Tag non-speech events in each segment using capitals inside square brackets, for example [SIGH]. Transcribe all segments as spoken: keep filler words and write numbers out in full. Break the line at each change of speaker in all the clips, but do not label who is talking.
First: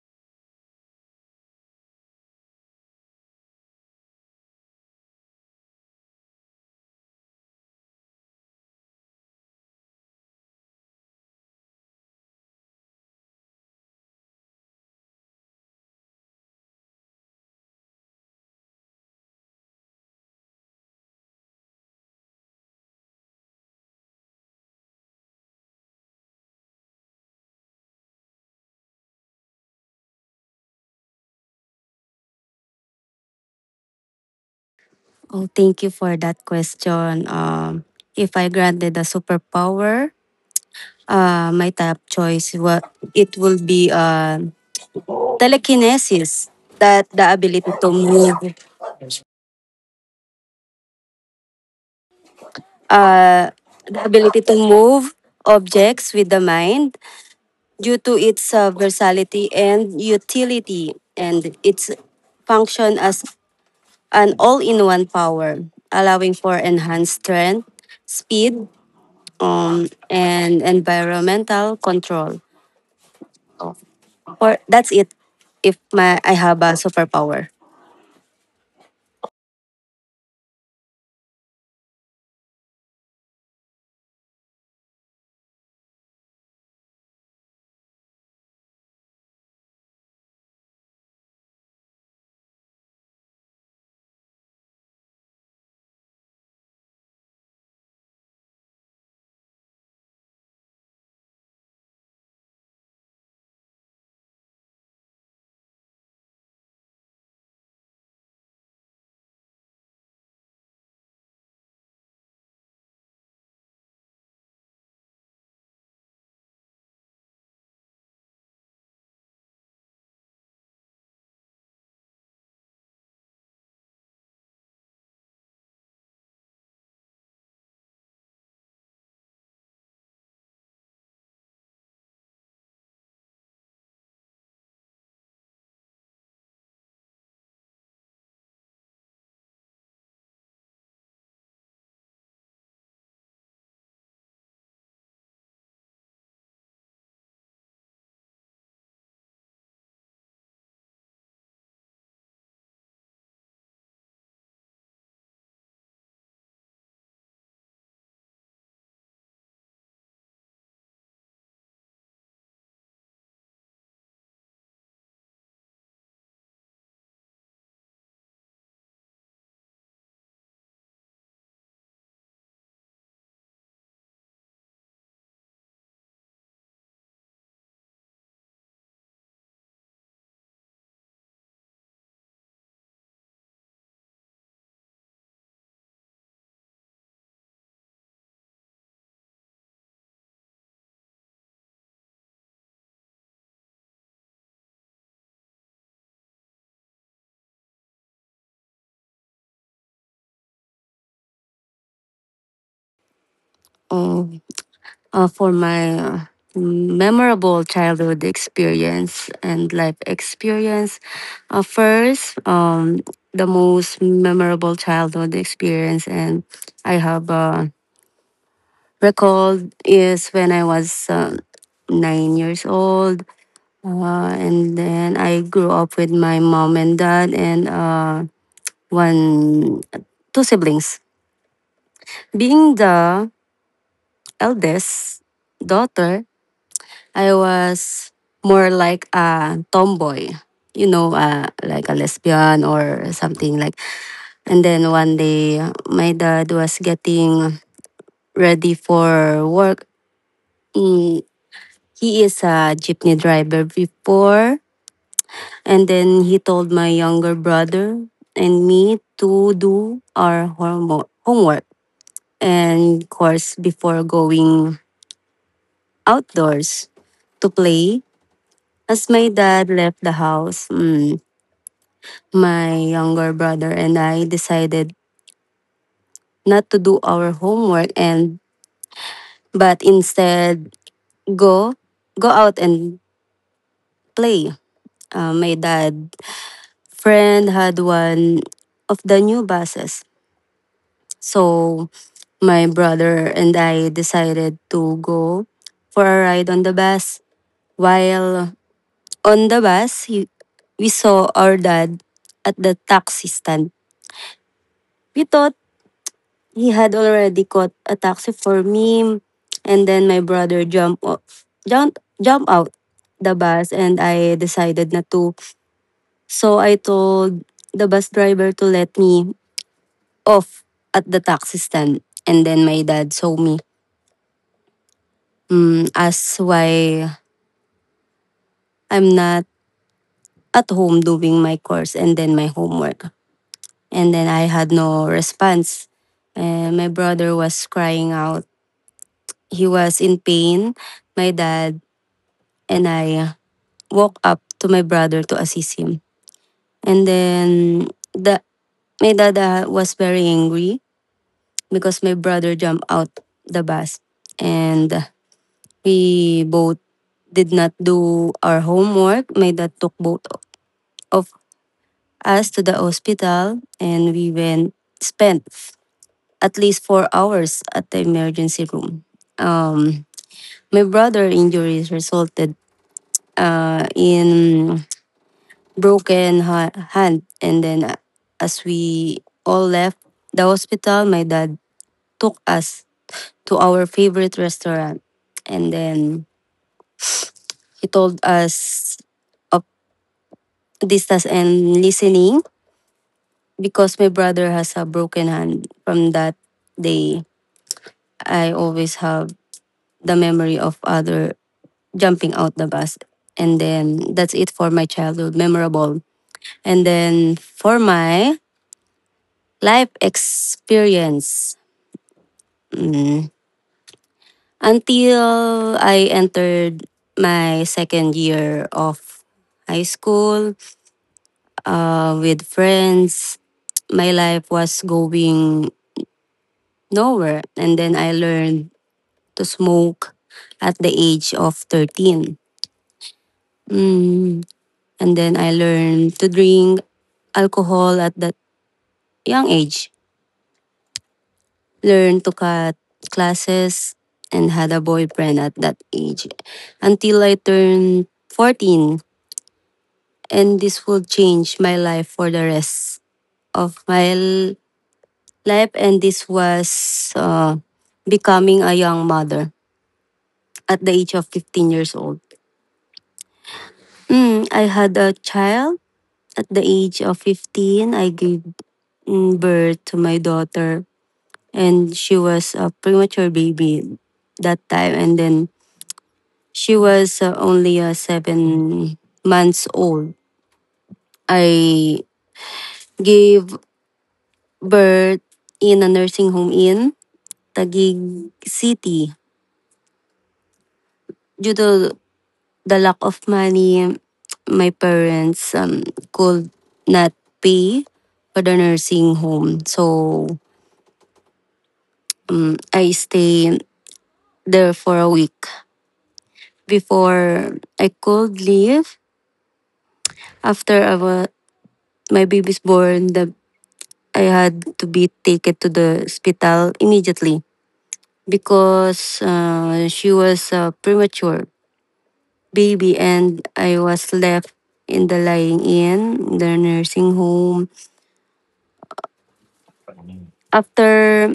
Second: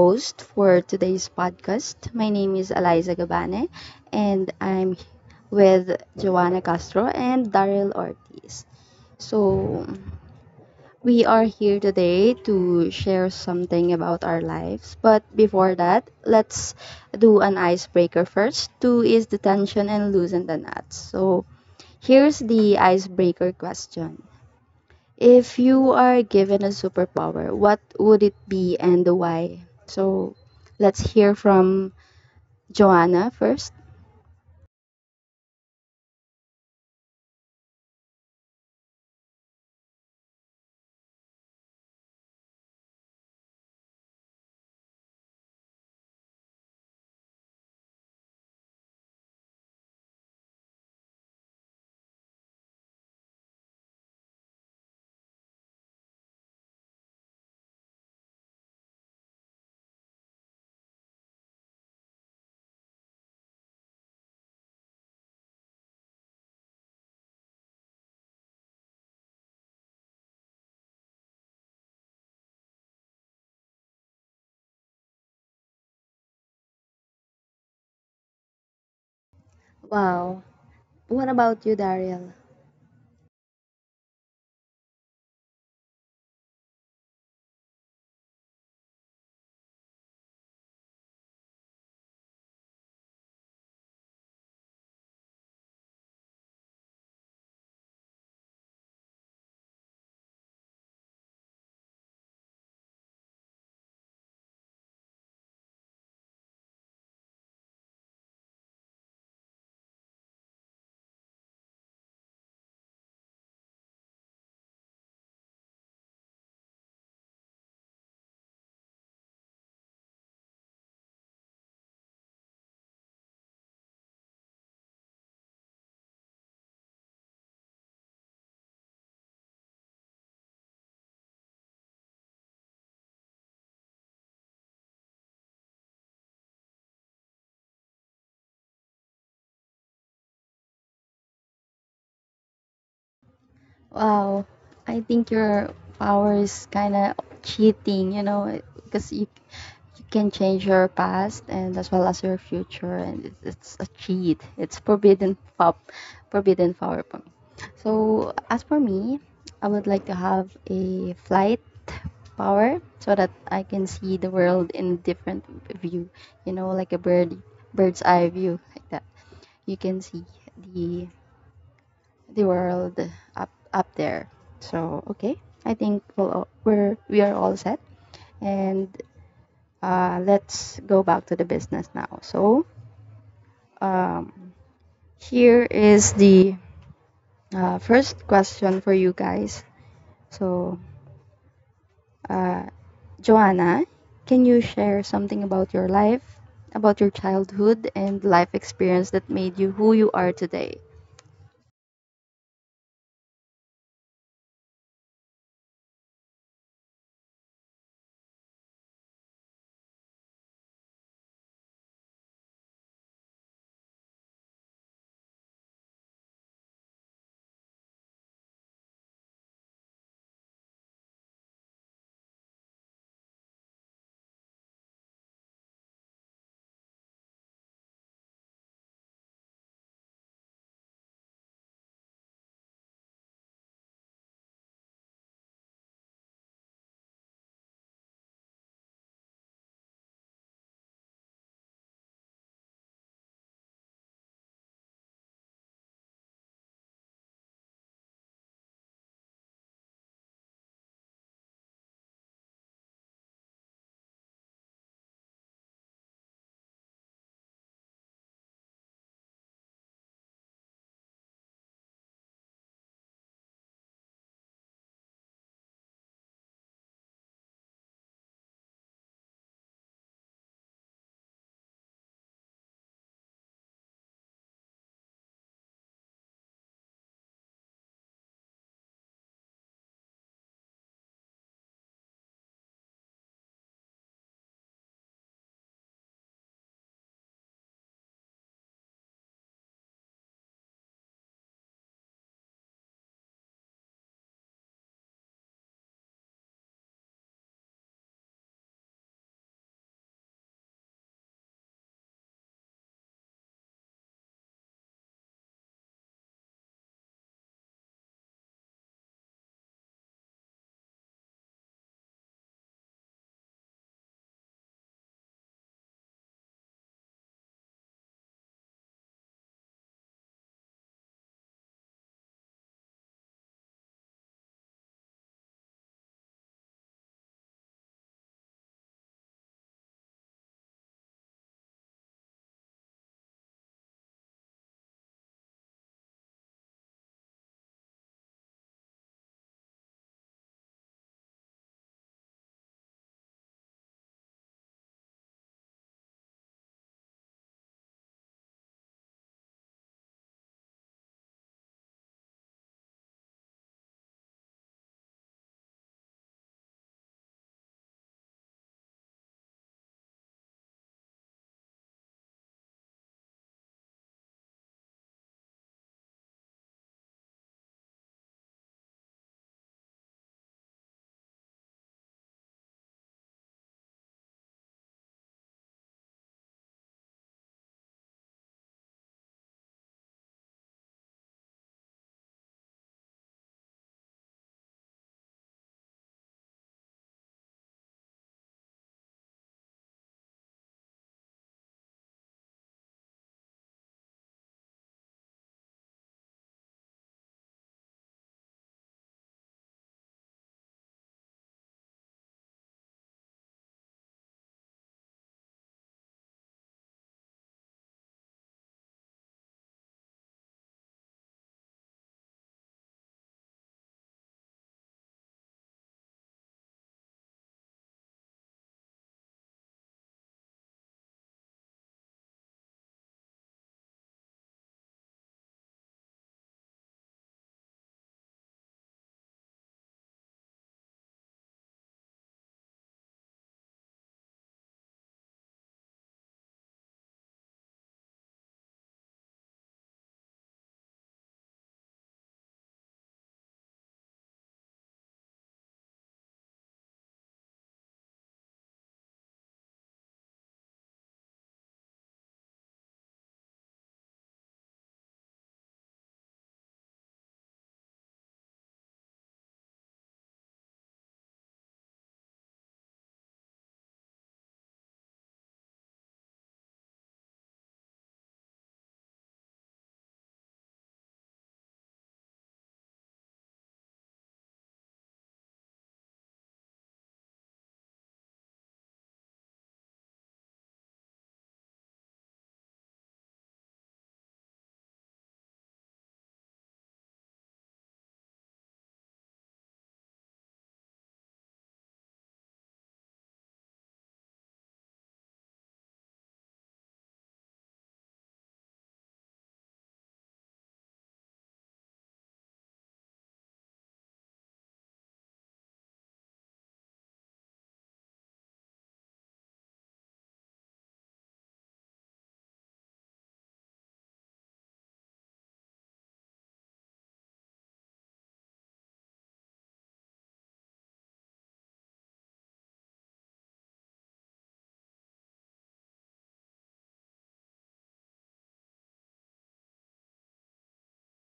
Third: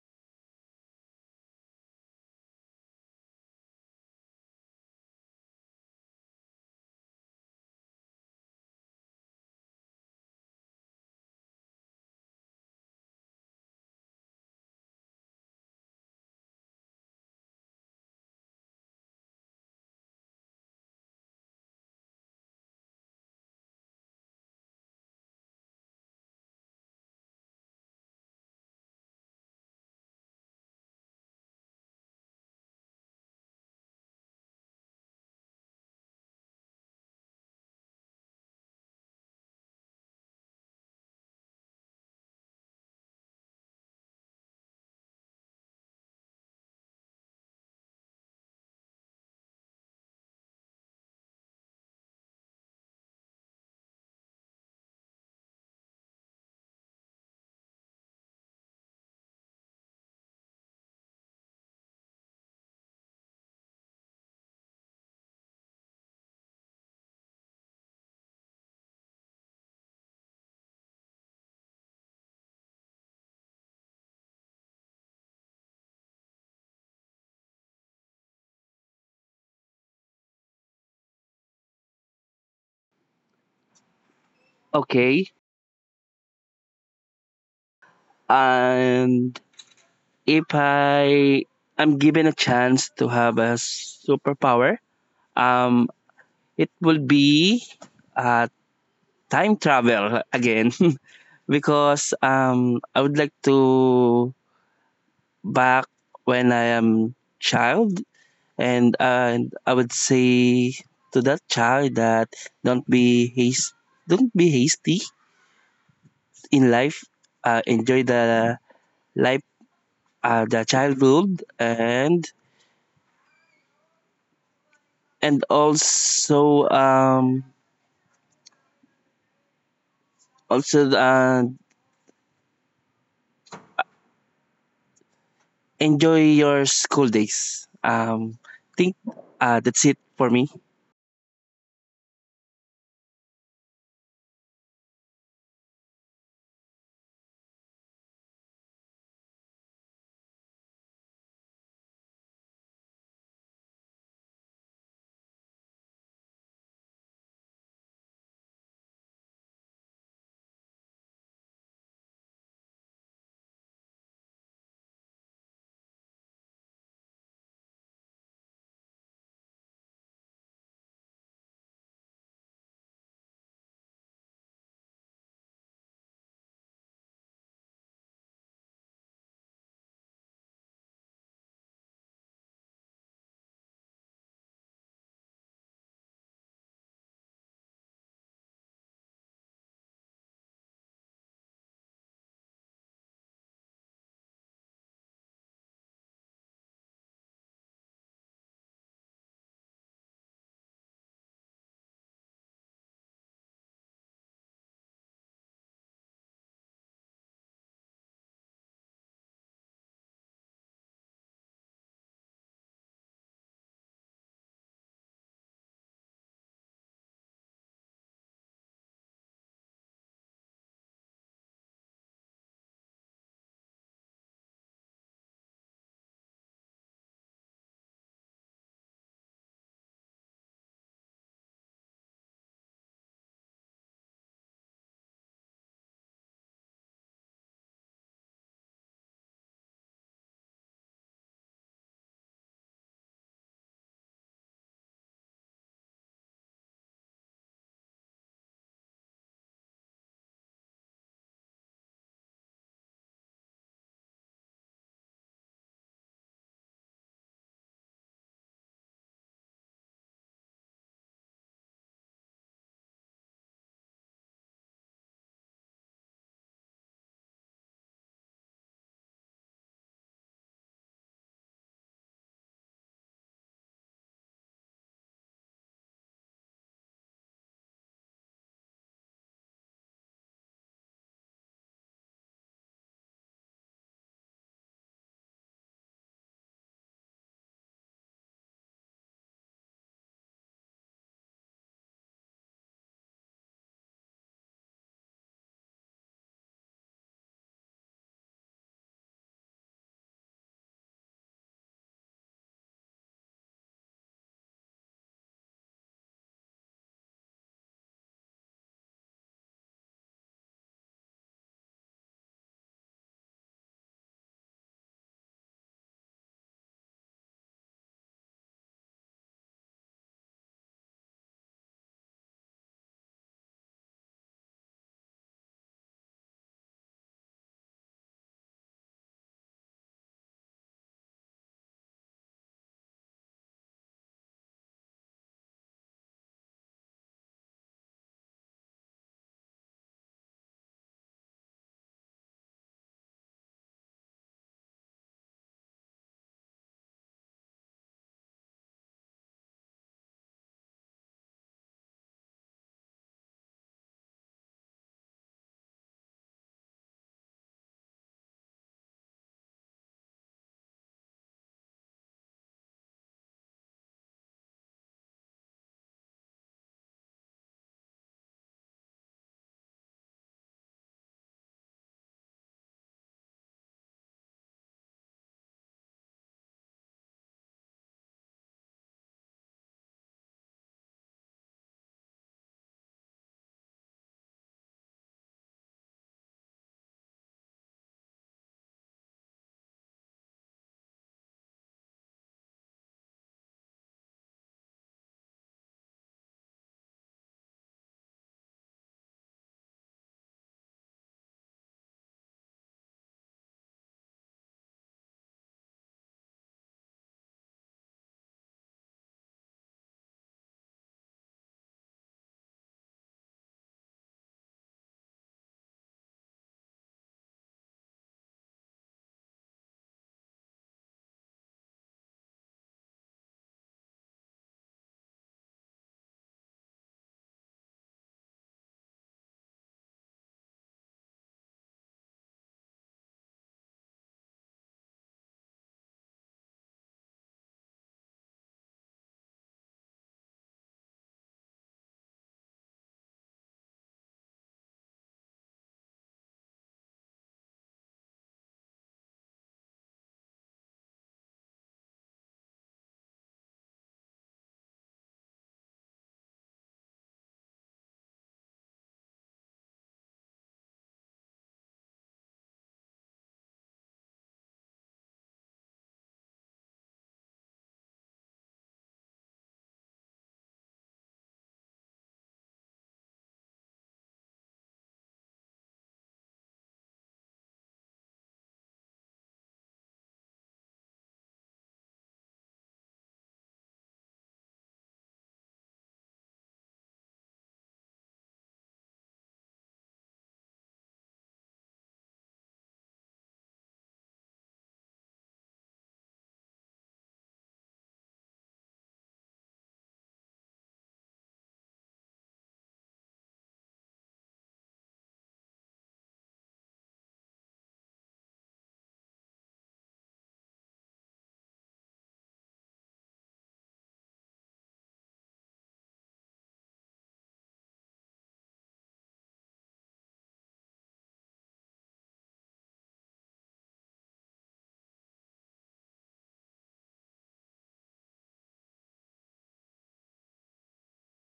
host for today's podcast. My name is Eliza Gabane and I'm with Joanna Castro and Daryl Ortiz. So, we are here today to share something about our lives. But before that, let's do an icebreaker first to ease the tension and loosen the knots. So, here's the icebreaker question. If you are given a superpower, what would it be and why? So let's hear from Joanna first.
Oh, thank you for that question. Um, if I granted a superpower, uh, my top choice wa- it will be uh, telekinesis. That the ability to move, uh, the ability to move objects with the mind due to its uh, versatility and utility, and its function as an all-in-one power, allowing for enhanced strength, speed, um, and environmental control. Or that's it. If my I have a superpower.
Wow. What about you, Daryl?
Okay. And If I am given a chance to have a superpower, um, it would be uh, time travel again [LAUGHS] because um, I would like to back when I am child and uh, and I would say to that child that don't be haste, don't be hasty in life. Uh, enjoy the life, uh, the childhood, and and also um also uh, enjoy your school days. Um, think uh, That's it for me.
Wow, I think your power is kind of cheating, you know, because you you can change your past and as well as your future, and it's, it's a cheat. It's forbidden pop, forbidden power for me. So as for me, I would like to have a flight power so that I can see the world in a different view, you know, like a bird bird's eye view like that. You can see the the world up up there. So okay, I think we'll, all- we're we are all set, and uh, let's go back to the business now. So um, here is the uh, first question for you guys. So uh, Joanna, can you share something about your life, about your childhood and life experience that made you who you are today?
Um, uh, for my uh, memorable childhood experience and life experience, uh, first, um, the most memorable childhood experience, and I have uh, recalled is when I was uh, nine years old. Uh, and then I grew up with my mom and dad, and uh, one two siblings. Being the eldest daughter, I was more like a tomboy, you know, uh, like a lesbian or something like. And then one day, my dad was getting ready for work. Mm, he is a jeepney driver before, and then he told my younger brother and me to do our homo- homework. And of course before going outdoors to play. As my dad left the house, mm, my younger brother and I decided not to do our homework and but instead go go out and play. Uh, my dad friend had one of the new buses. So my brother and I decided to go for a ride on the bus while on the bus, he, we saw our dad at the taxi stand. We thought he had already caught a taxi for me, and then my brother jumped off, jumped jump out the bus, and I decided not to. So I told the bus driver to let me off at the taxi stand, and then my dad saw me. Mm, asked why I'm not at home doing my course and then my homework. And then I had no response. And my brother was crying out. He was in pain. My dad and I walked up to my brother to assist him. And then the my dad uh, was very angry because my brother jumped out the bus and we both did not do our homework. My dad took both of us to the hospital and we went spent at least four hours at the emergency room. Um, my brother injuries resulted uh, in broken ha- hand, and then uh, as we all left the hospital, my dad took us to our favorite restaurant, and then he told us of distance and listening because my brother has a broken hand. From that day, I always have the memory of other jumping out the bus. And then that's it for my childhood memorable. And then for my life experience, mm, until I entered my second year of high school uh, with friends, my life was going nowhere. And then I learned to smoke at the age of thirteen. Mm. And then I learned to drink alcohol at that young age. Learned to cut classes and had a boyfriend at that age until I turned fourteen. And this will change my life for the rest of my l- life. And this was uh, becoming a young mother at the age of fifteen years old. Mm, I had a child at the age of fifteen. I gave mm, birth to my daughter, and she was a premature baby that time. And then she was uh, only uh, seven months old. I gave birth in a nursing home in Taguig City. Due to the lack of money, my parents um, could not pay for the nursing home. So I stayed there for a week before I could leave. After I was, my baby's born, the I had to be taken to the hospital immediately because uh, she was a premature baby and I was left in the lying in, the nursing home. After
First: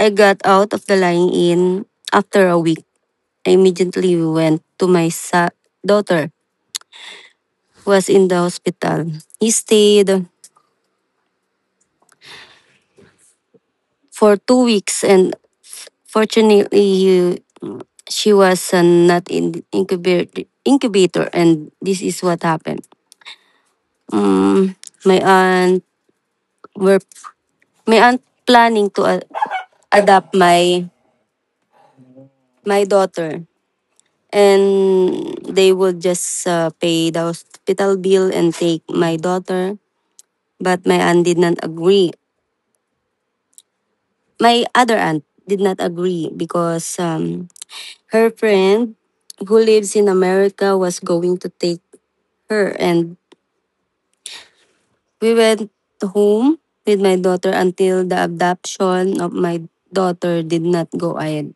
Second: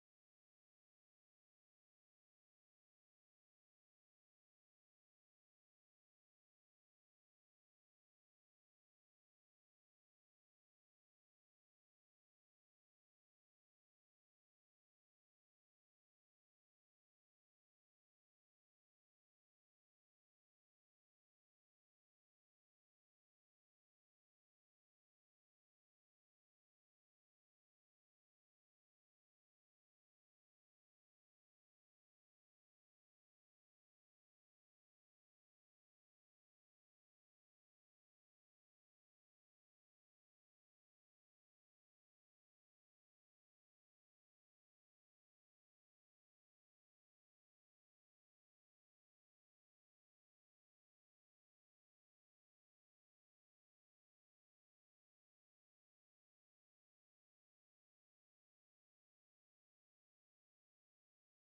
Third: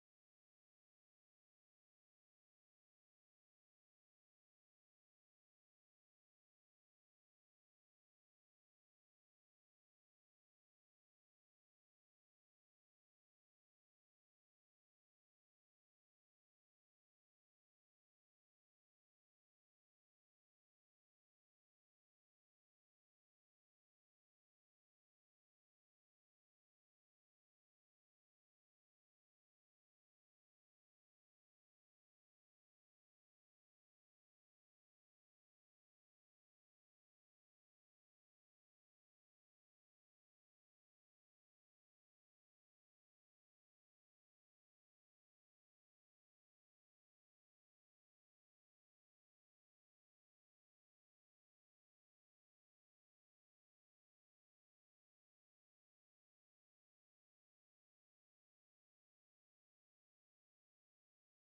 I got out of the lying in, after a week, I immediately went to my sa- daughter who was in the hospital. He stayed for two weeks and fortunately he she was uh, not in the incubator incubator and this is what happened. um, my aunt were my aunt planning to uh, adopt my my daughter and they would just uh, pay the hospital bill and take my daughter, but my aunt did not agree, my other aunt did not agree because um, her friend who lives in america was going to take her. And we went home with my daughter until the adoption of my daughter did not go ahead.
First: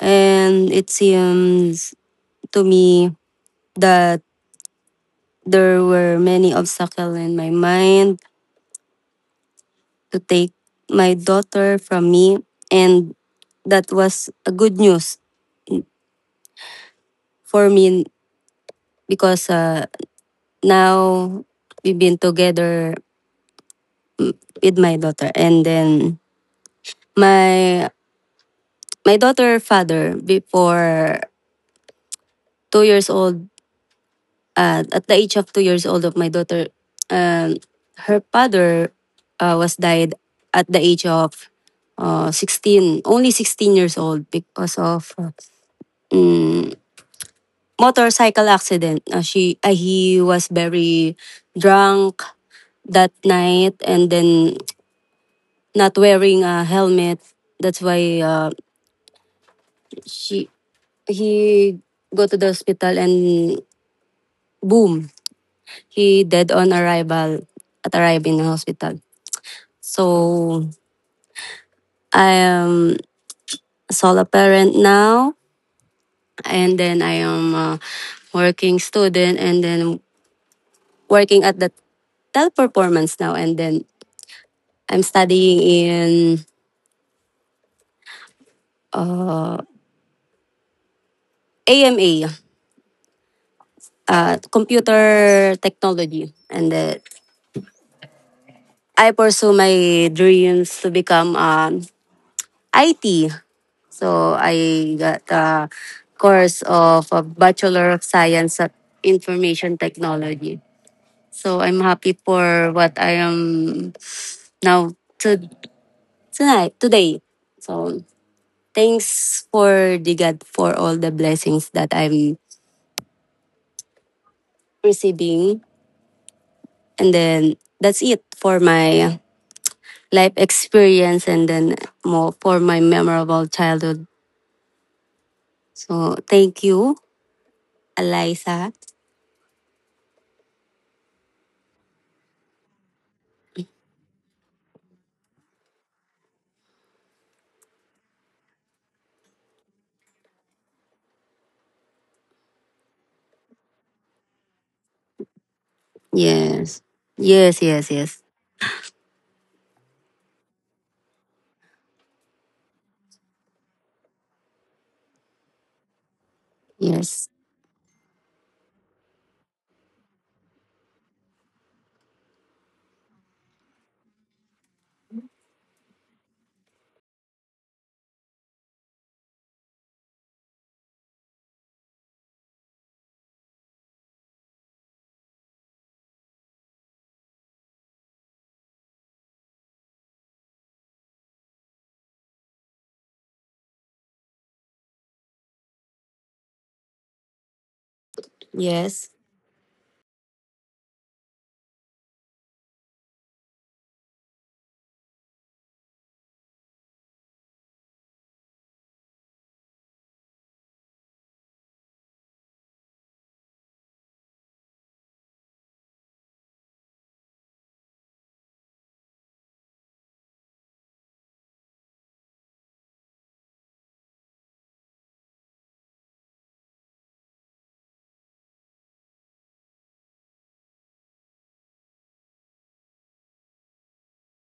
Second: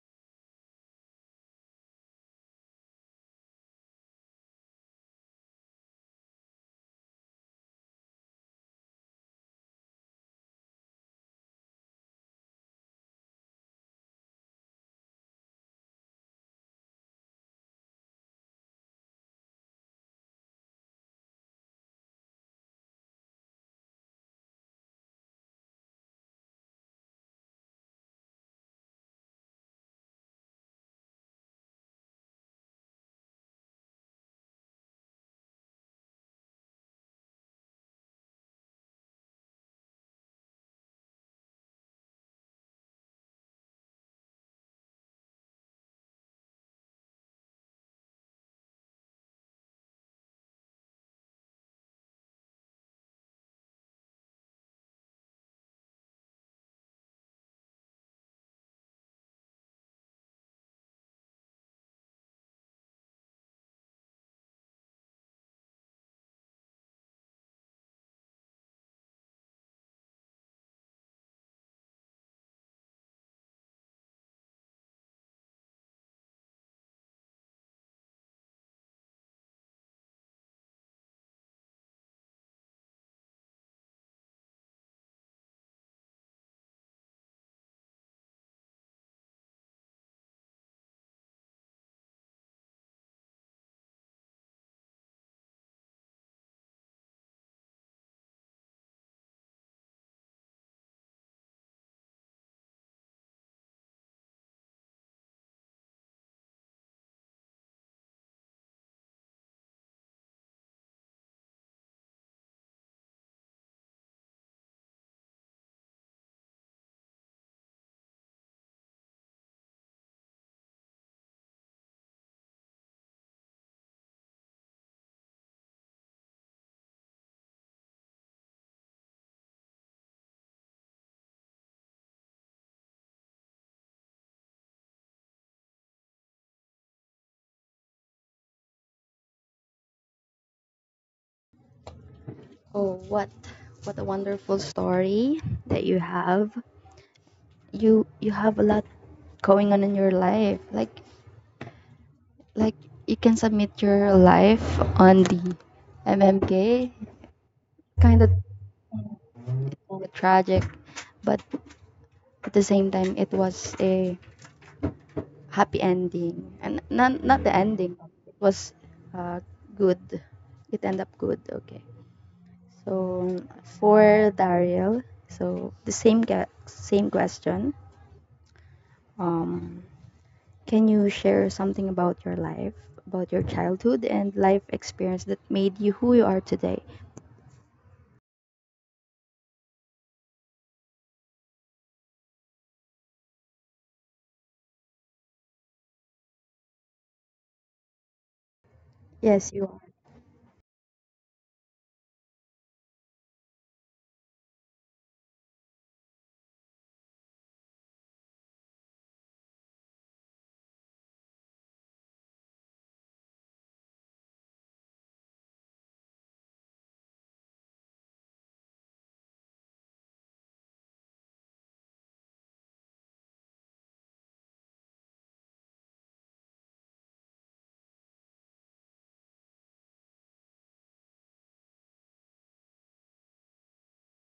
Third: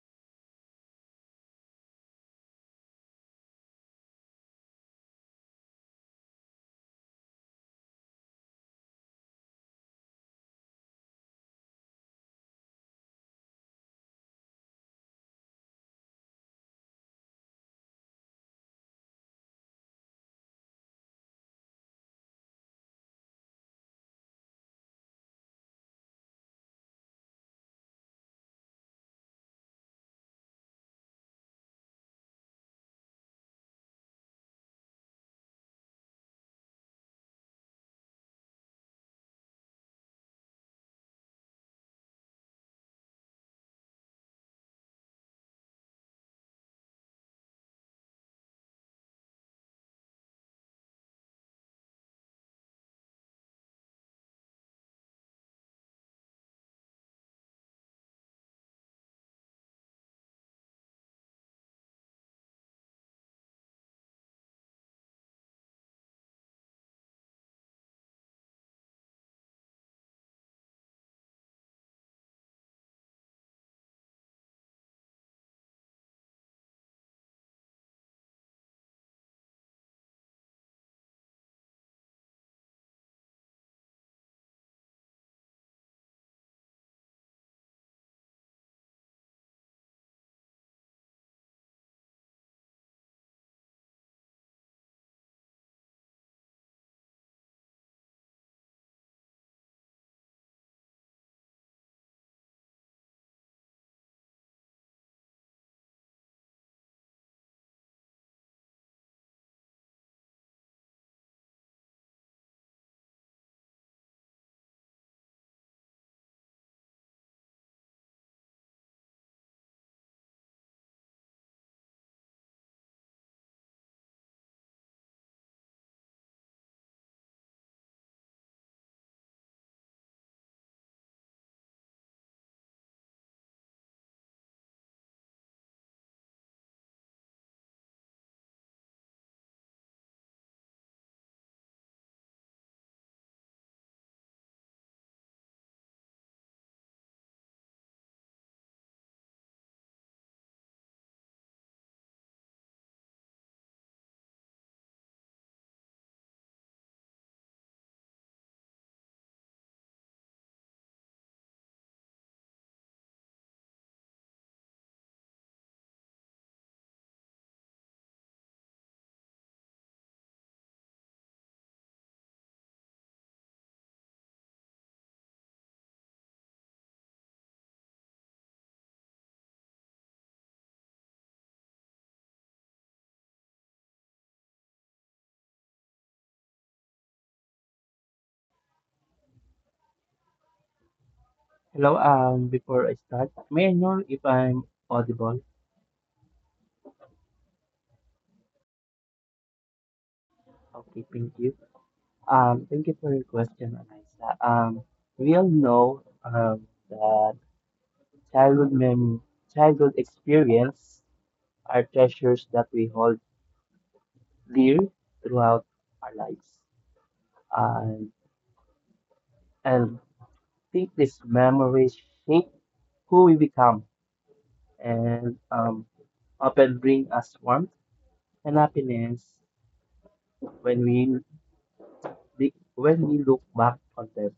And it seems to me that there were many obstacles in my mind to take my daughter from me. And that was a good news for me because uh, now we've been together with my daughter. And then my my daughter father before two years old uh, at the age of two years old of my daughter, um, her father uh, was died at the age of uh, sixteen, only sixteen years old because of uh, motorcycle accident. Uh, she uh, he was very drunk that night and then not wearing a helmet. That's why uh, she he go to the hospital and boom, he dead on arrival at arriving in the hospital. So I am a solo parent now, and then I am a working student, and then working at the teleperformance now, and then I'm studying in AMA, uh, computer technology, and then I pursue my dreams to become um, I T. So I got a course of a Bachelor of Science at Information Technology. So I'm happy for what I am now to tonight today. So thanks for the god for all the blessings that I'm receiving and then that's it for my life experience and then more for my memorable childhood. So thank you, Eliza.
Oh, what what a wonderful story that you have. you you have a lot going on in your life. Like like you can submit your life on the
Yes.
M M K.
yes yes
Kind
yes
of tragic, but at the same time it was a happy ending. And not
yes
not the ending. It was uh, good. It ended up good. Okay. So for Daryl, so the same ca- same question. Um, Can you share something about your life, about your childhood and life experience that made you who you are today?
Hello, um, before I start, may I know if I'm audible?
yes
Yes, you are.
Okay, thank you. Um, thank you for your question, Anaisa. Um, we all know um, that childhood mem childhood experience are treasures that we hold dear throughout our lives. And and I think this memories shape who we become and, um, of warmth and happiness when we the- when we look back on them.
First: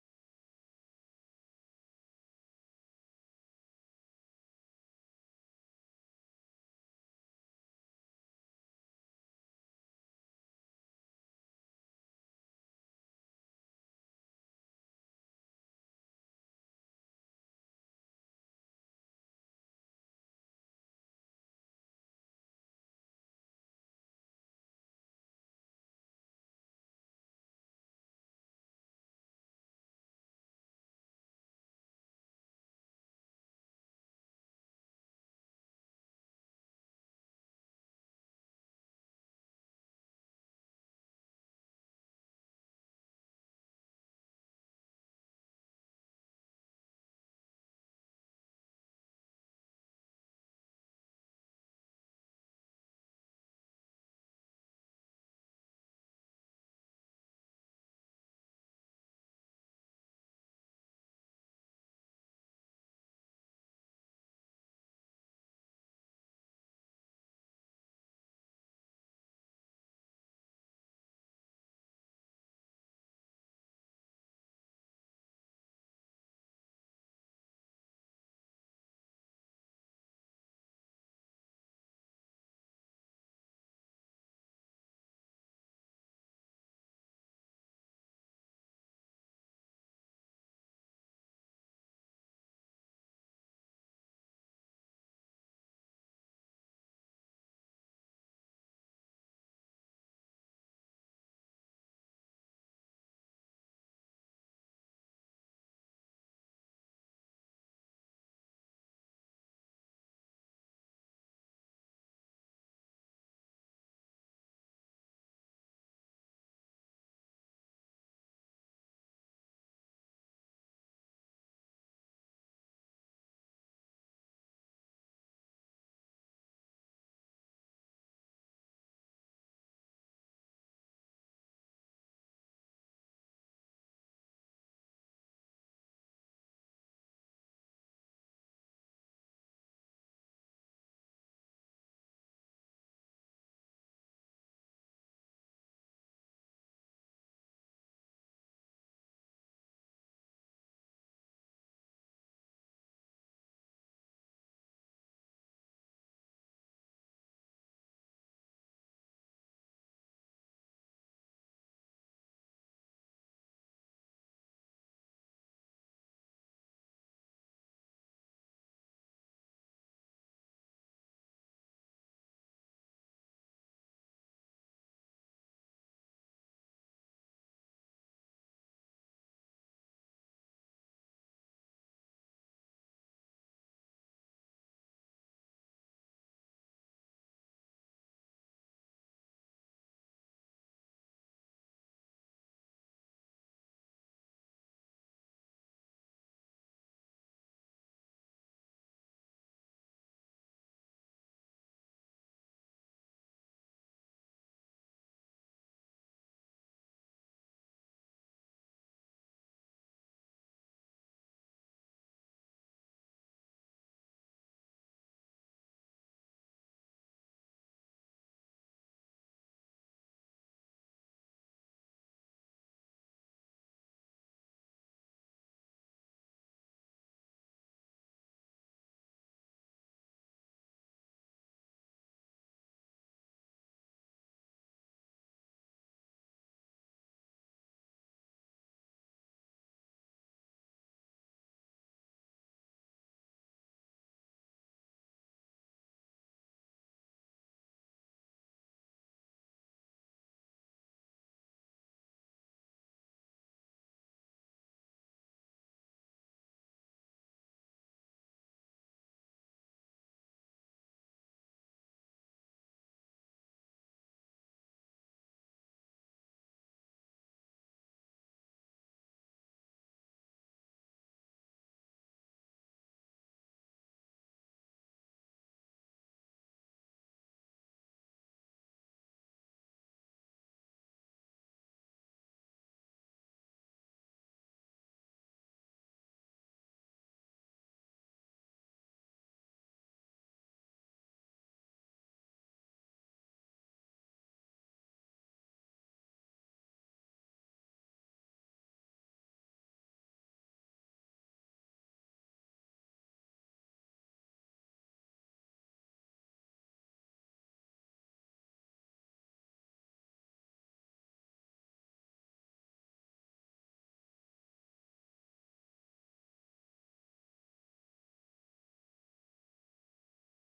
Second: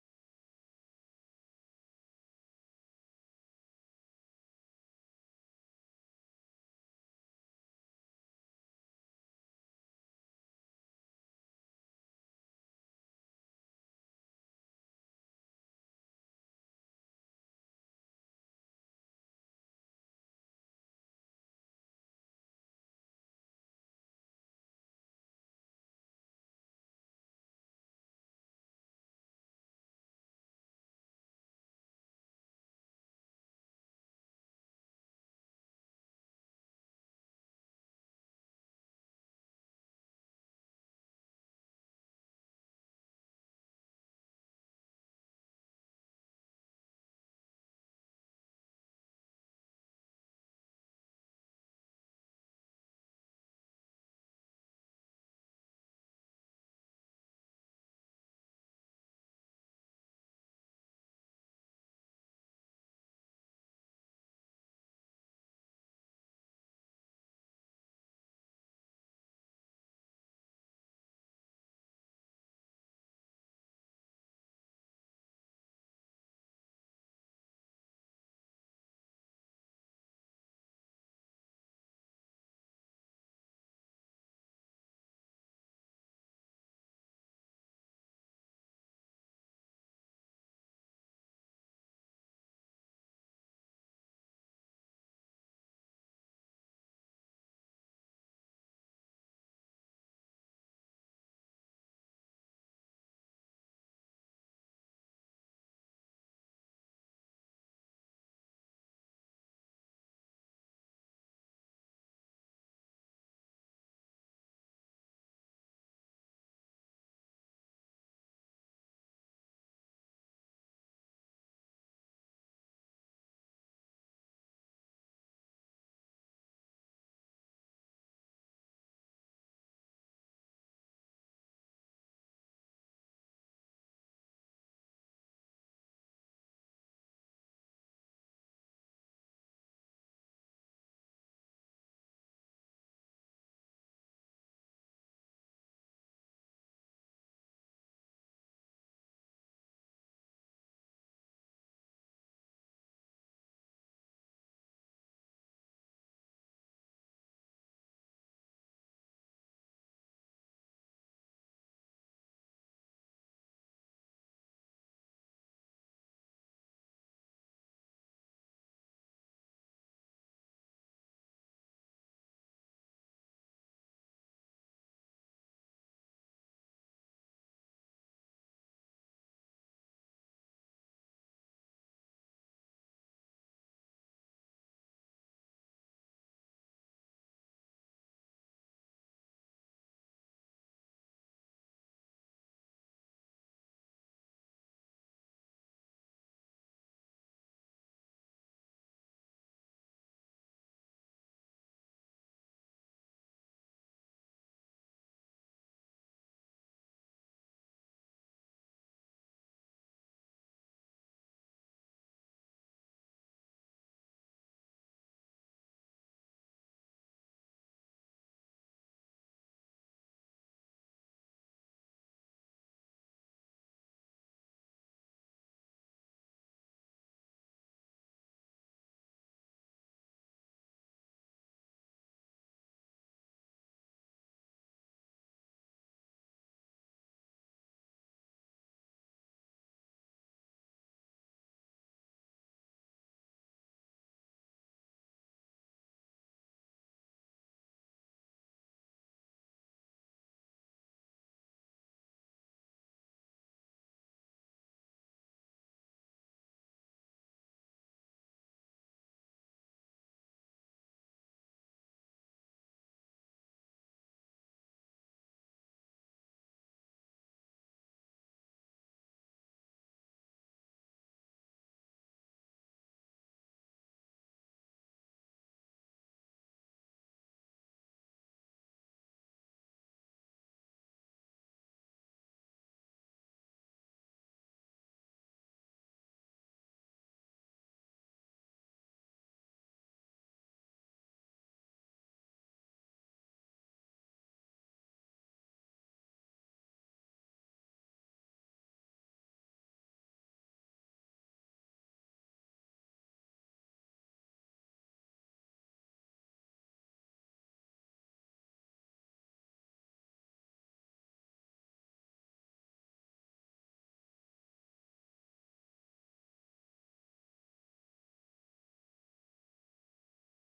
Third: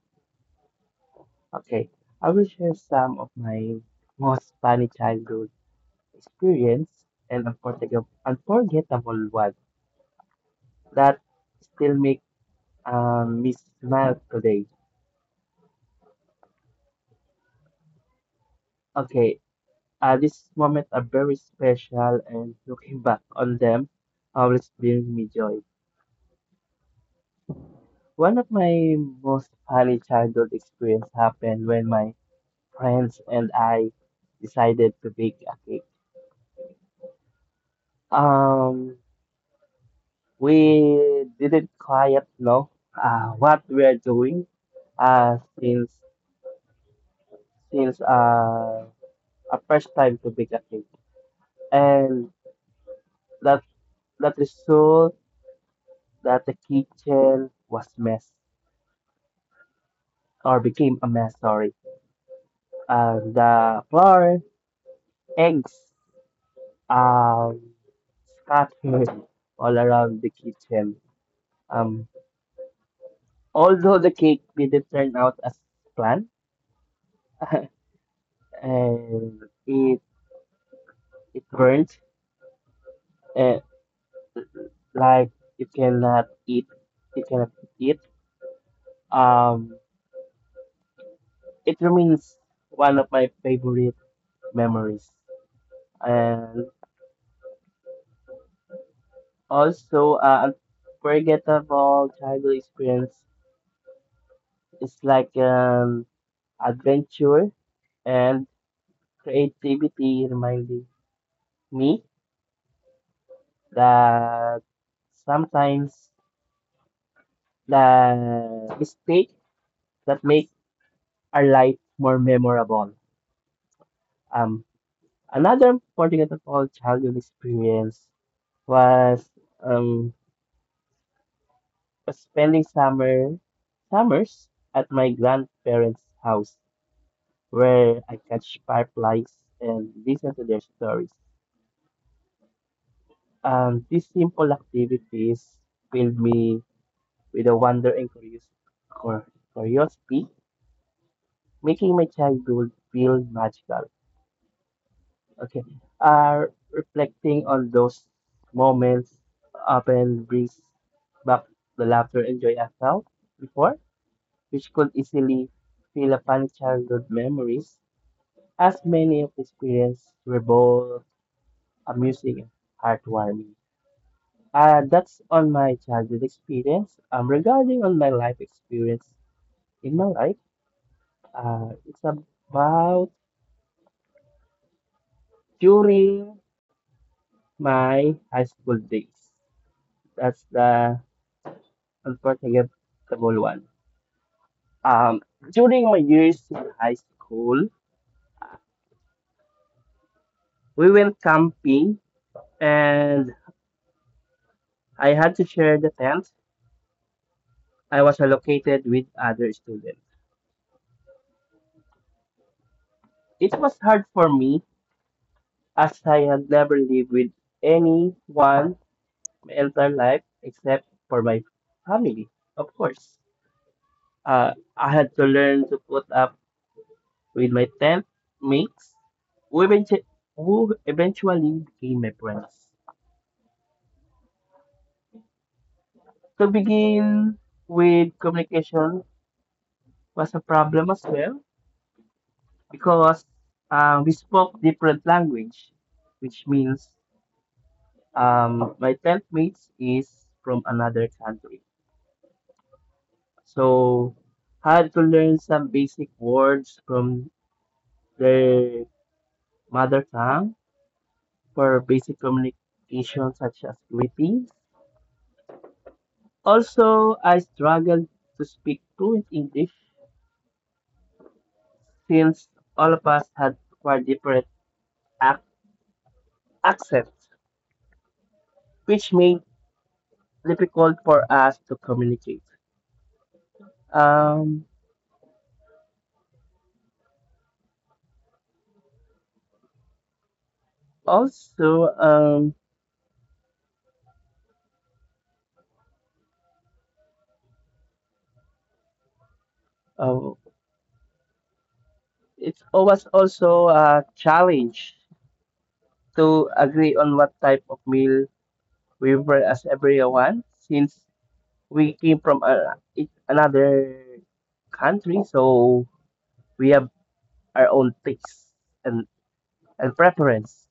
Okay, I will some of my most funny childhood experience and unforgettable, unforgettable one that still make um, me smile today. Okay, uh, these moments are very special and looking back on them always brings me joy. One of my most funny childhood experience happened when my friends and I decided to bake a cake. Um, we didn't quite know uh, what we are doing uh, since since uh, a first time to bake a cake, and that that result that the kitchen was mess or became a mess. Sorry, uh, the flour, eggs, um, scattered all around the kitchen. Um, Although the cake didn't turn out as planned, [LAUGHS] and it it burnt, uh, like you cannot eat you cannot eat it. um it remains one of my favorite memories and also, uh, unforgettable childhood experience. It's like an adventure and creativity reminding me that sometimes the mistake that make our life more memorable. um Another forgettable childhood experience was, um, spending summer summers at my grandparents' house, where I catch fireflies and listen to their stories. Um, these simple activities filled me with a wonder and curios- cur- curiosity, making my childhood feel magical. Okay. Uh, Reflecting on those moments often brings back the laughter and joy I felt before, which could easily feel upon childhood memories, as many of the experiences were both amusing and heartwarming. Uh, that's on my childhood experience. Um, regarding on my life experience in my life, uh, it's about during my high school days. That's the. Don't forget the unforgettable one. Um, During my years in high school, we went camping and I had to share the tent. I was allocated with other students. It was hard for me as I had never lived with anyone my entire life except for my family, of course. Uh, I had to learn to put up with my tent mates who eventu- who eventually became my friends. To begin with, communication was a problem as well because, um, we spoke different language, which means um, my tent mates is from another country. So had to learn some basic words from their mother tongue for basic communication such as greetings. Also, I struggled to speak fluent English since all of us had quite different ac- accents, which made difficult for us to communicate. Um, also, um, oh, it was also a challenge to agree on what type of meal we were as everyone, since we came from a, it- another country, so we have our own tastes and, and preference.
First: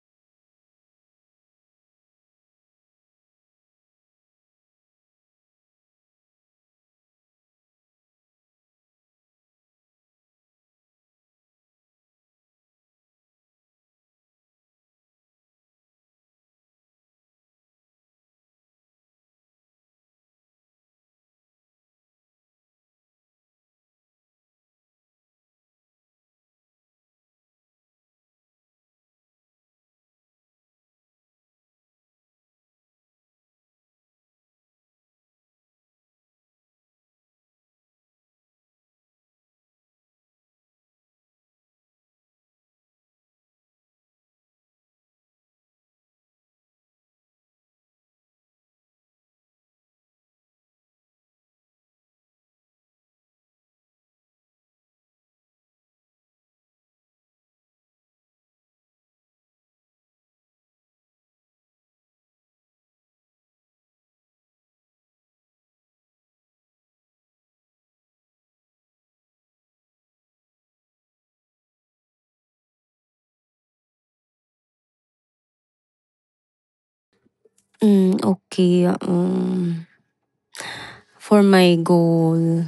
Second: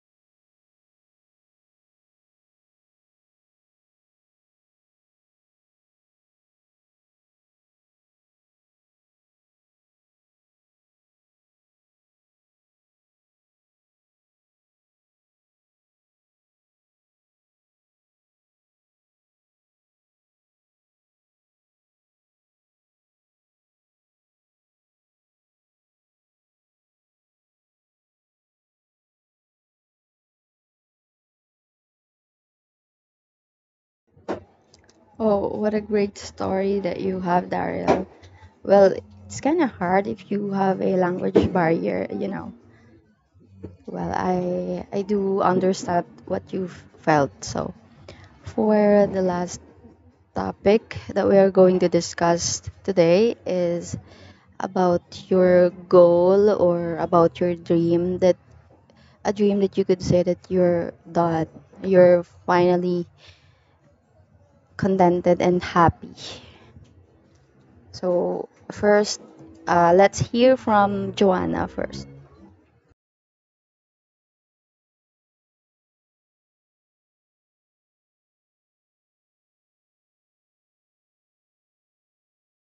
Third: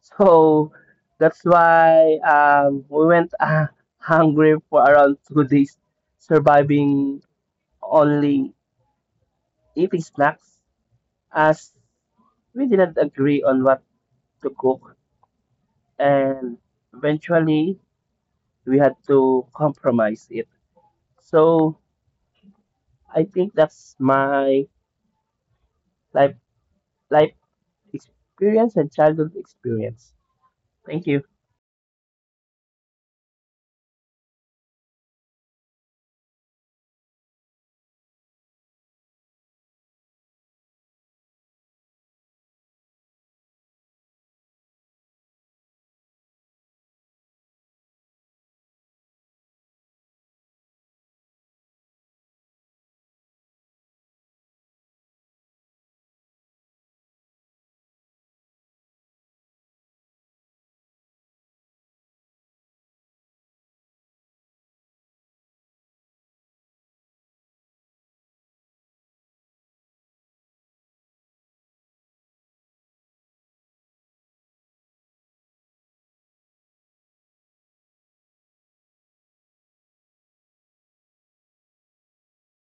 So that's why, um, we went uh, hungry for around two days, surviving only eating snacks as we didn't agree on what to cook, and eventually we had to compromise it. So I think that's my life life experience and childhood experience. Thank you.
Oh, what a great story that you have, Daryl. Well, it's kind of hard if you have a language barrier, you know. Well, I I do understand what you felt. So, for the last topic that we are going to discuss today is about your goal or about your dream that a dream that you could say that you're that you're finally contented and happy. So first, uh, let's hear from Joanna first.
mm, Okay. Um for my goal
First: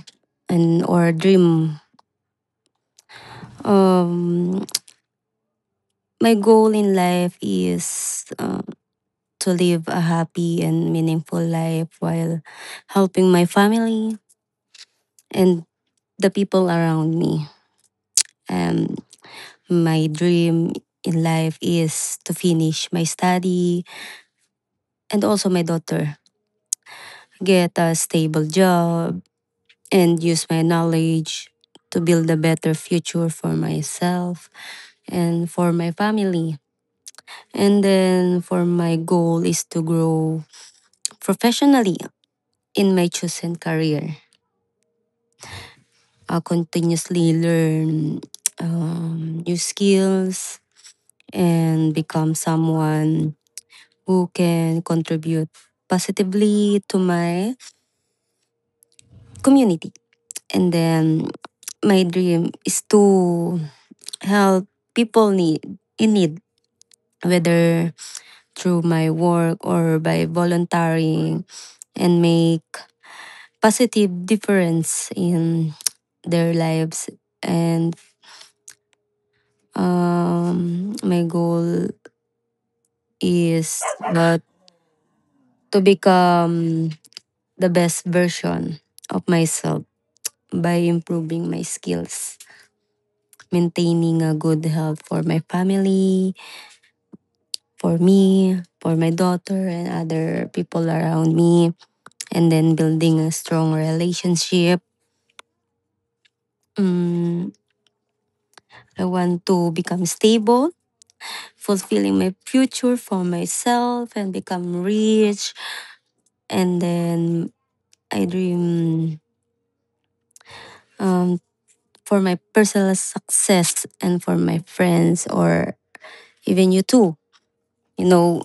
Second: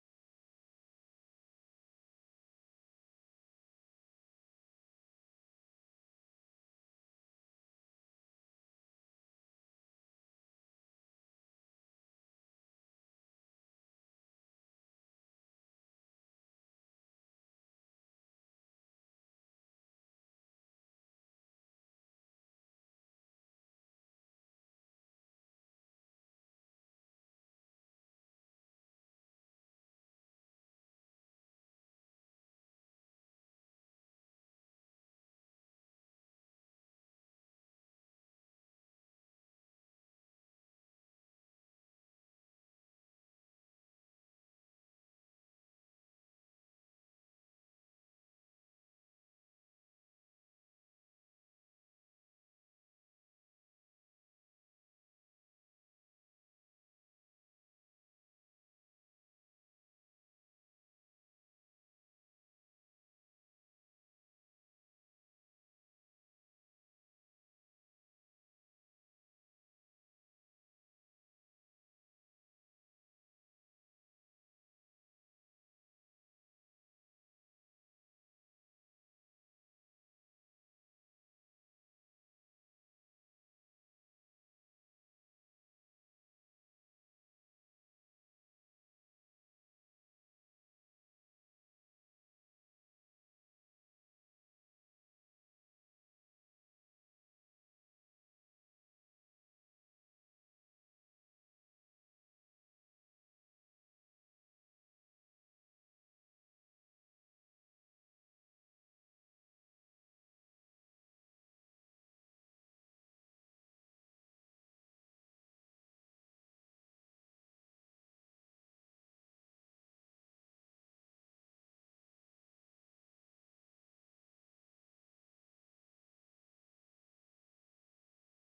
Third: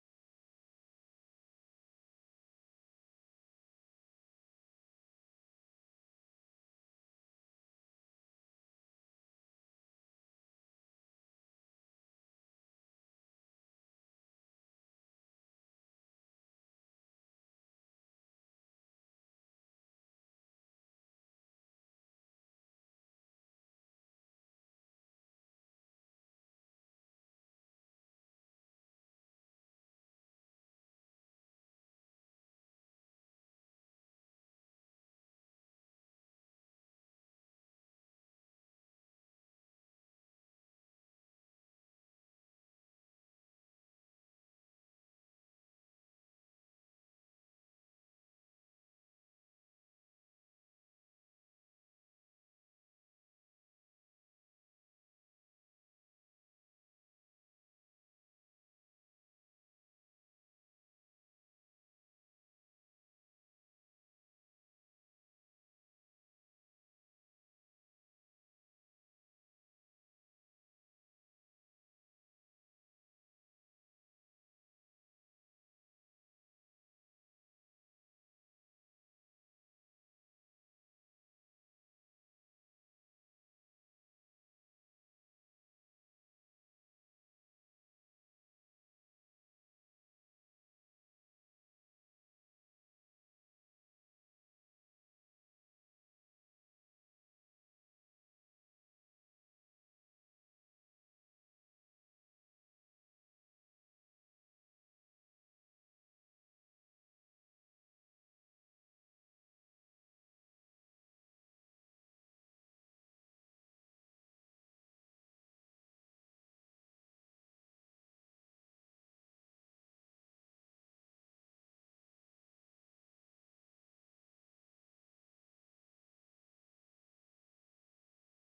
and or dream, um my goal in life is uh, to live a happy and meaningful life while helping my family and the people around me. Um, my dream in life is to finish my study and also my daughter get a stable job and use my knowledge to build a better future for myself and for my family. And then for my goal is to grow professionally in my chosen career. I continuously learn um, new skills and become someone who can contribute positively to my community. And then my dream is to help people need in need, whether through my work or by volunteering and make positive difference in their lives. And Um, my goal is uh, to become the best version of myself by improving my skills, maintaining a good health for my family, for me, for my daughter, and other people around me, and then building a strong relationship. Mm, I want to become stable, fulfilling my future for myself, and become rich. And then I dream um, for my personal success and for my friends or even you too. You know,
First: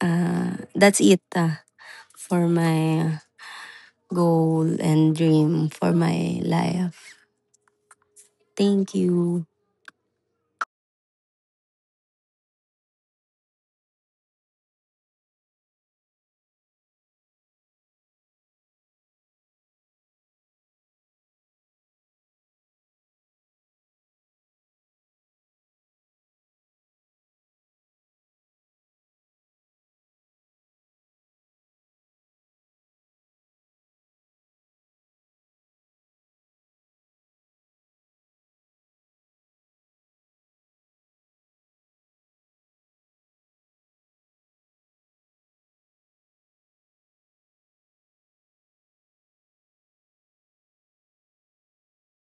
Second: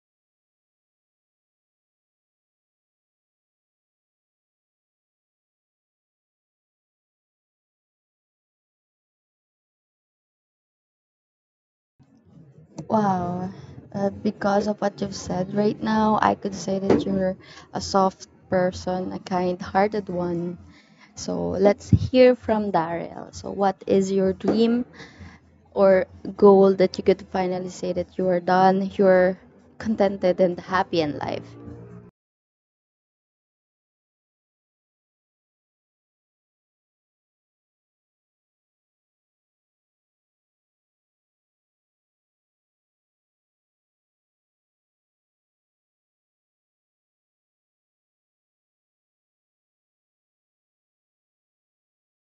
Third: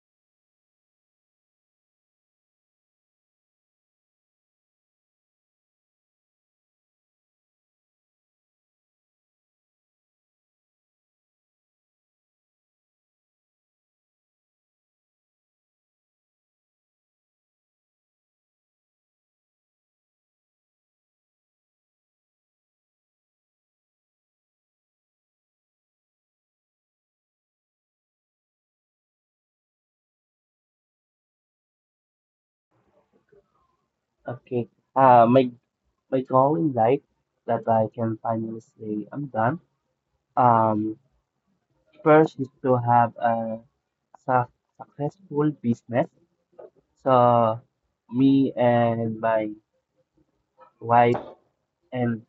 uh, that's it uh, for my goal and dream for my life. Thank you.
Wow, uh, because of what you've said right now, I could say that you're a soft person, a kind-hearted one. So let's hear from Daryl. So what is your dream or goal that you could finally say that you are done, you're contented and happy in life?
Okay. Uh my my goal in life that I can finally say I'm done. Um First is to have a su- successful business. So me and my wife and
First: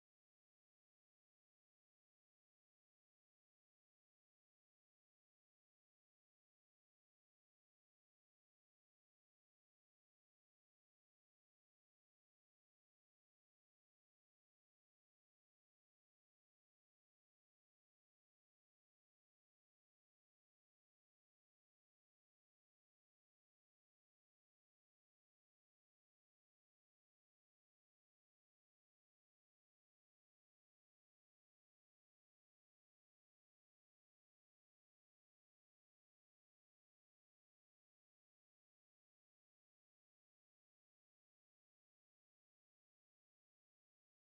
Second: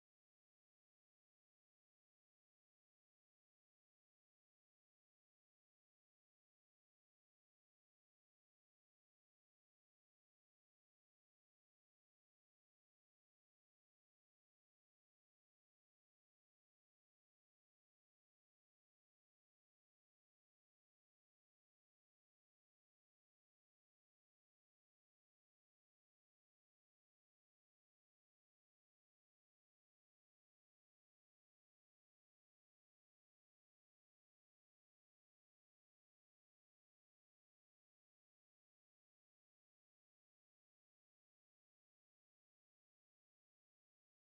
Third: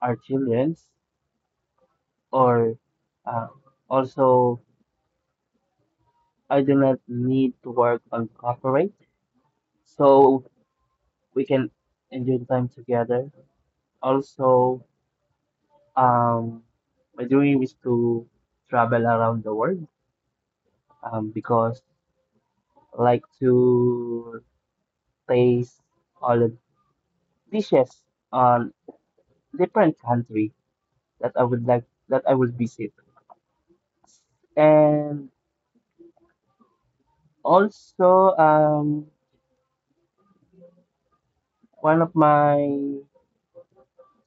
our children's, or, uh, also I do not need to work on corporate, so we can enjoy the time together. Also, um, my dream is to travel around the world, um, because I like to taste all the dishes on different country that I would like that I will visit. And also, um, one of my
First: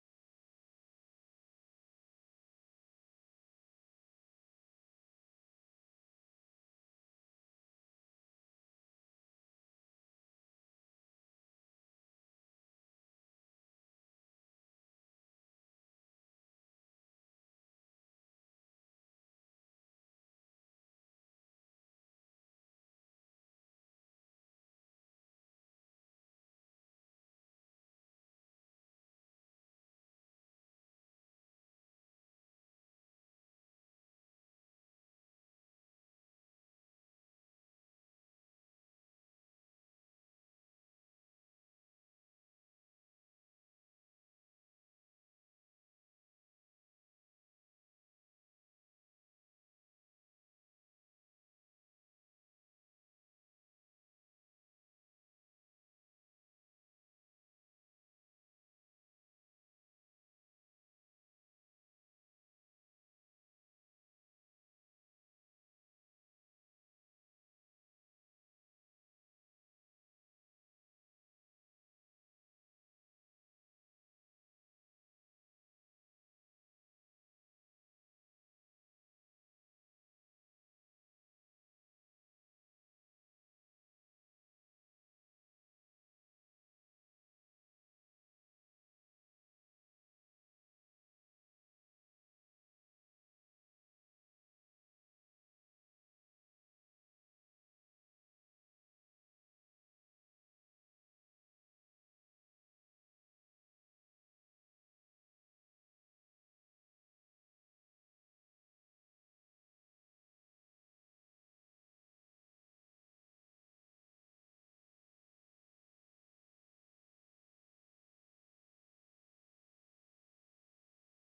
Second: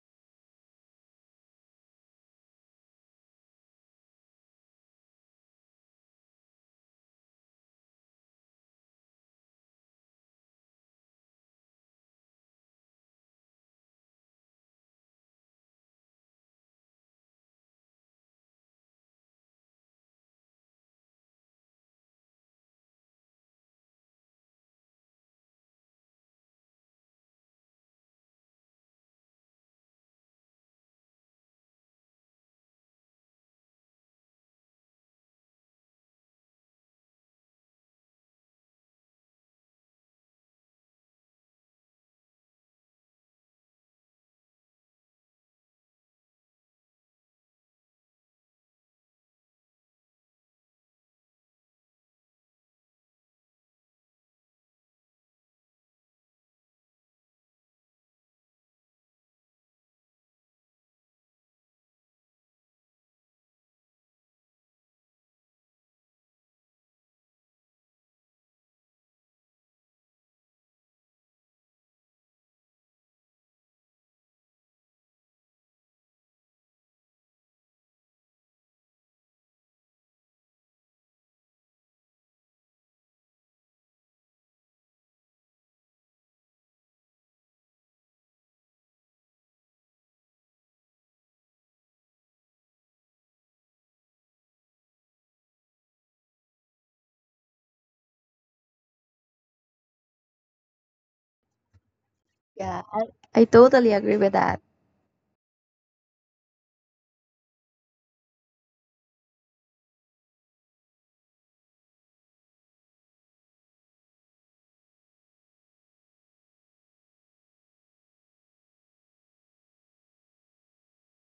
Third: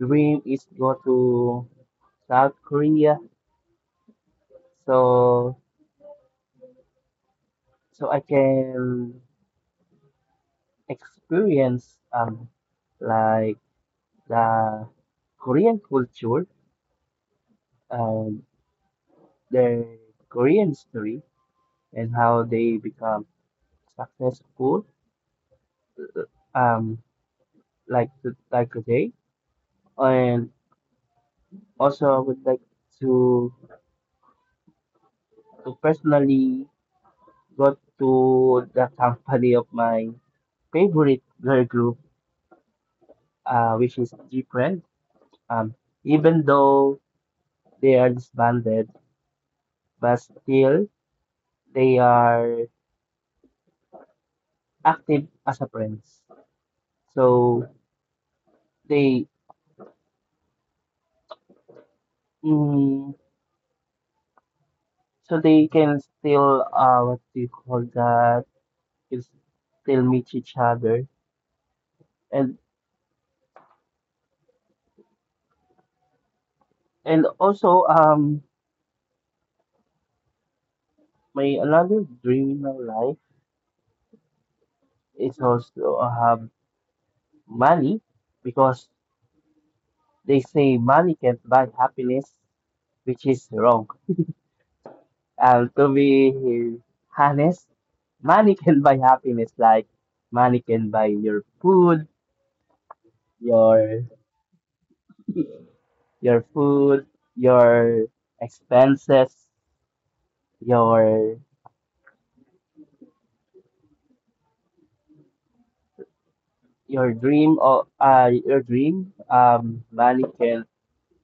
dream is go to South Korea, so so I can experience um like the Korean culture and their Korean history and how they become successful, um like to, like today. And also I would like to to personally go to the company of my favorite girl group, uh, which is G. Um, Even though they are disbanded, but still they are active as a friends. So they, mm, so they can still, uh what do you call that? Can still meet each other. And and also um my another dream in my life is also, uh, have money because they say money can't buy happiness, which is wrong. And to be honest, money can buy happiness like money can buy your food,
Yeah, I, I totally
your
agree with that.
your food, your expenses, your your dream or uh your dream. Um money can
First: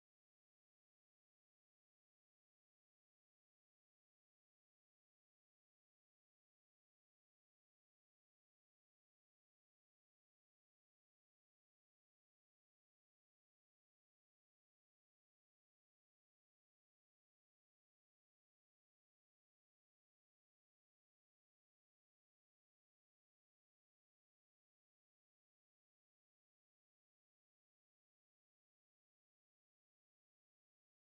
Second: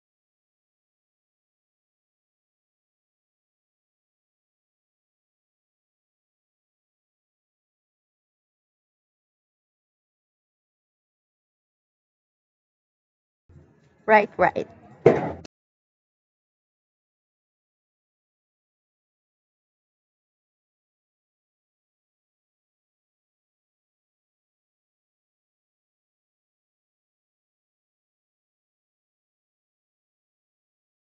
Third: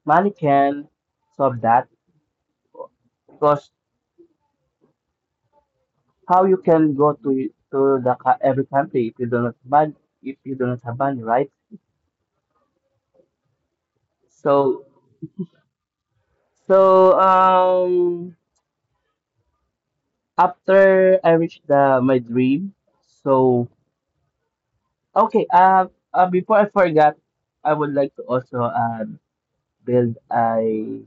money can solve that because how you can go to to the co- every country if you do not ban if you do not have money, right?
Right, right.
So so um after I reached the my dream. So okay, uh, uh before I forgot, I would like to also, uh, build a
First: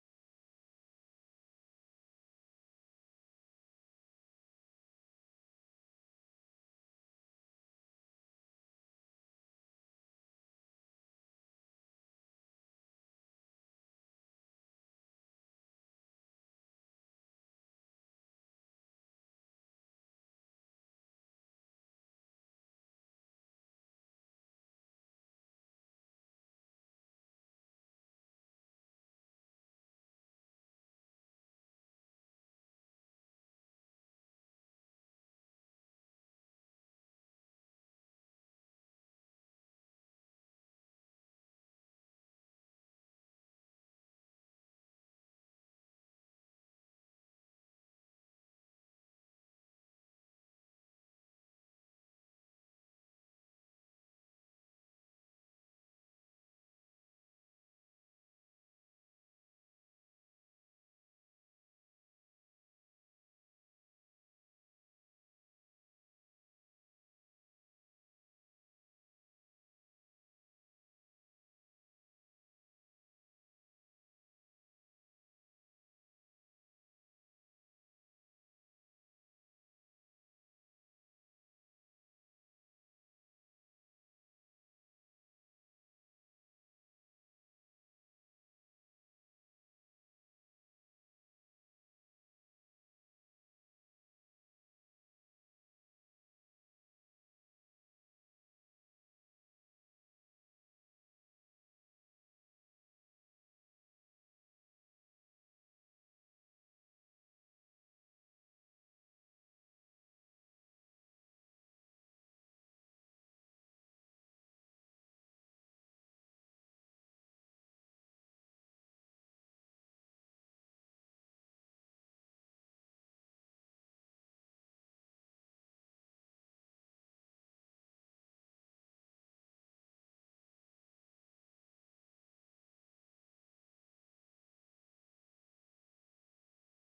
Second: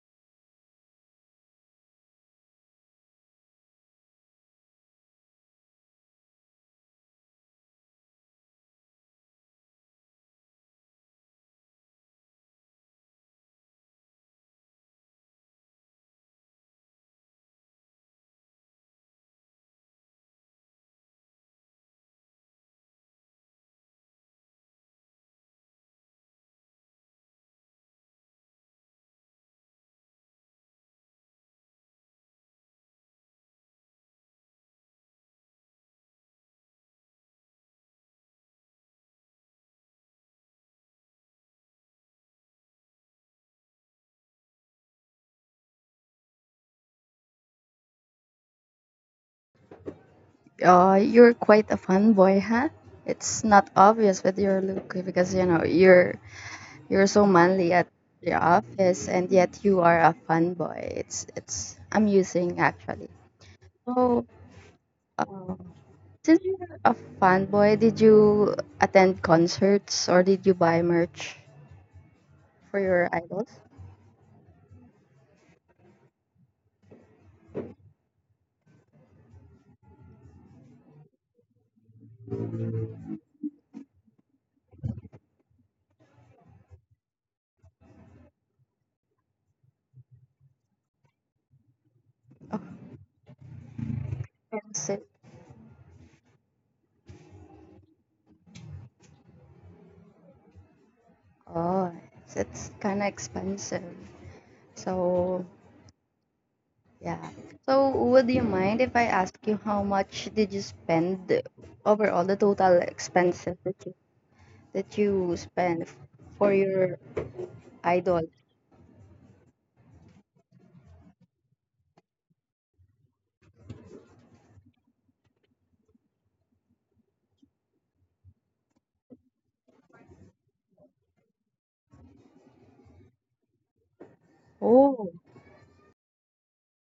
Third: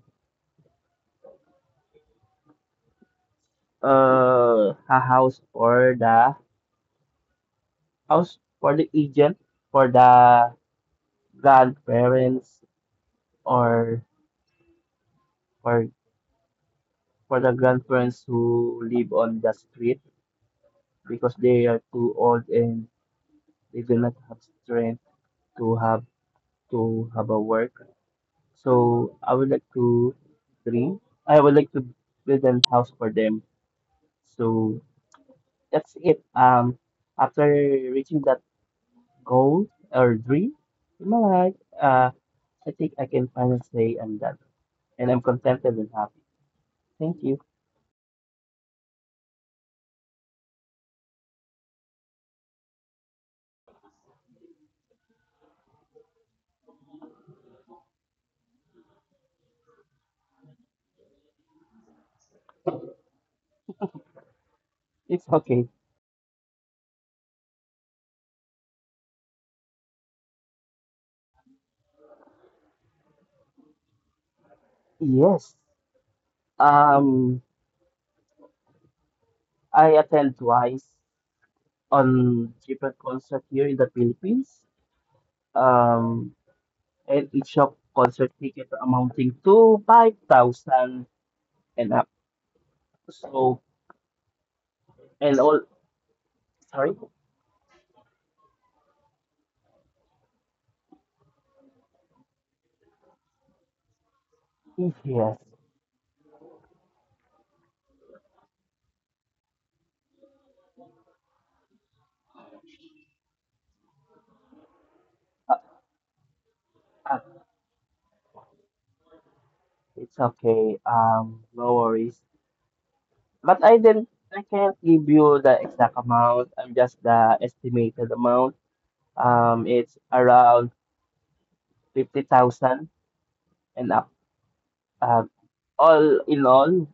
uh a house for the house for the agent for the grandparents or for for the grandparents who live on the street because they are too old and they do not have strength to have to have a work. So I would like to three. I would like to build a house for them. So that's it. Um, after reaching that goal or dream in my life, uh, I think I can finally say I'm done and I'm contented and happy. Thank you.
Uh, you're quite a fanboy, huh? It's not obvious with your look because you know you're you're so manly at your office, and yet you are a fanboy. It's it's amusing actually. So,
It's
uh,
okay.
since you're a fanboy, did you attend concerts or did you buy merch for your idols?
Yes. Um, I attend twice on different concert here in the Philippines. Um, and each of concert ticket amounting to five thousand and up. So.
Expensive.
And all, sorry?
Oh, it's, it's kind of expensive.
Yes.
So yeah. So, would you mind if I ask you how much did you spend overall, the total expenses that you that you spend for your
Ah,
idol?
it's okay. Um, no worries. But I didn't, I can't give you the exact amount. I'm just the estimated amount. Um, it's around fifty thousand and up.
Oh,
Uh, all in all,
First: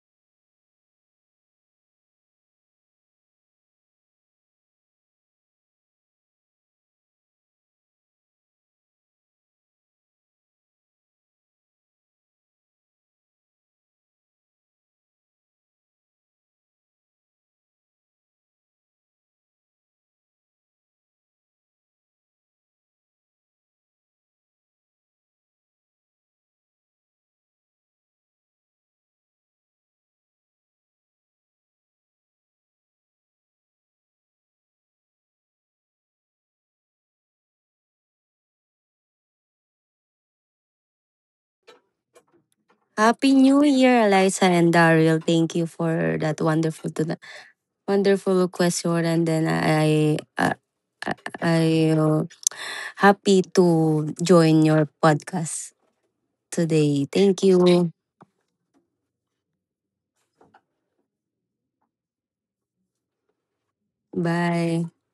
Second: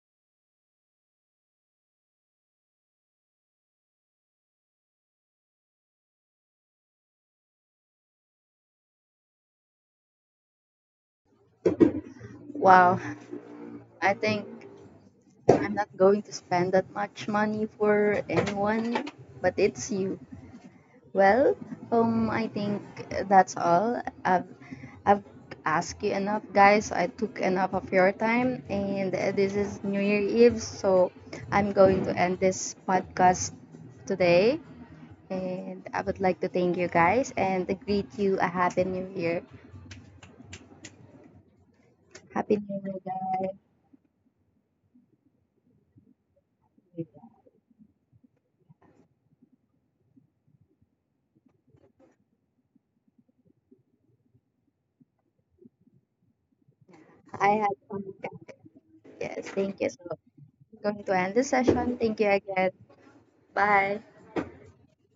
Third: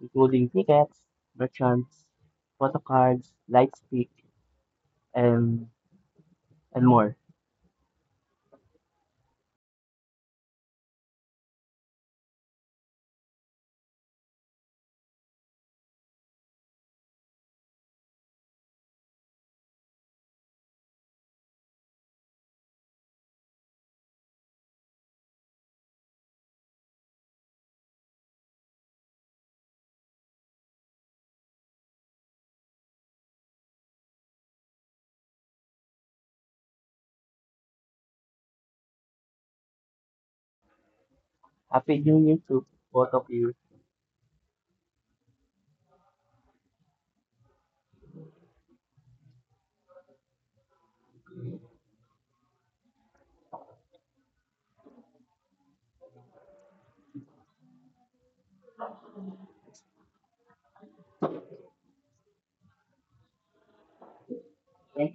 including tickets, merchants, photo cards, light stick, and and more.
wow. I think I'm not going to spend that much money for anyone, but it's you. Well, um, I think that's all. I've I've asked you enough, guys. I took enough of your time, and uh, this is New Year Eve, so I'm going to end this podcast today. And I would like to thank you guys and greet you a happy New Year.
Happy New Year
Happy
to
New Year,
both of
Happy
guys.
you.
New Year, Eliza and Daryl. Thank you for that wonderful, to the wonderful question. And then I, I, I uh, happy to join your podcast today. Thank
I had
you.
fun. Yes, thank you. So I'm going to end this session. Thank you again. Bye.
Bye.
Thank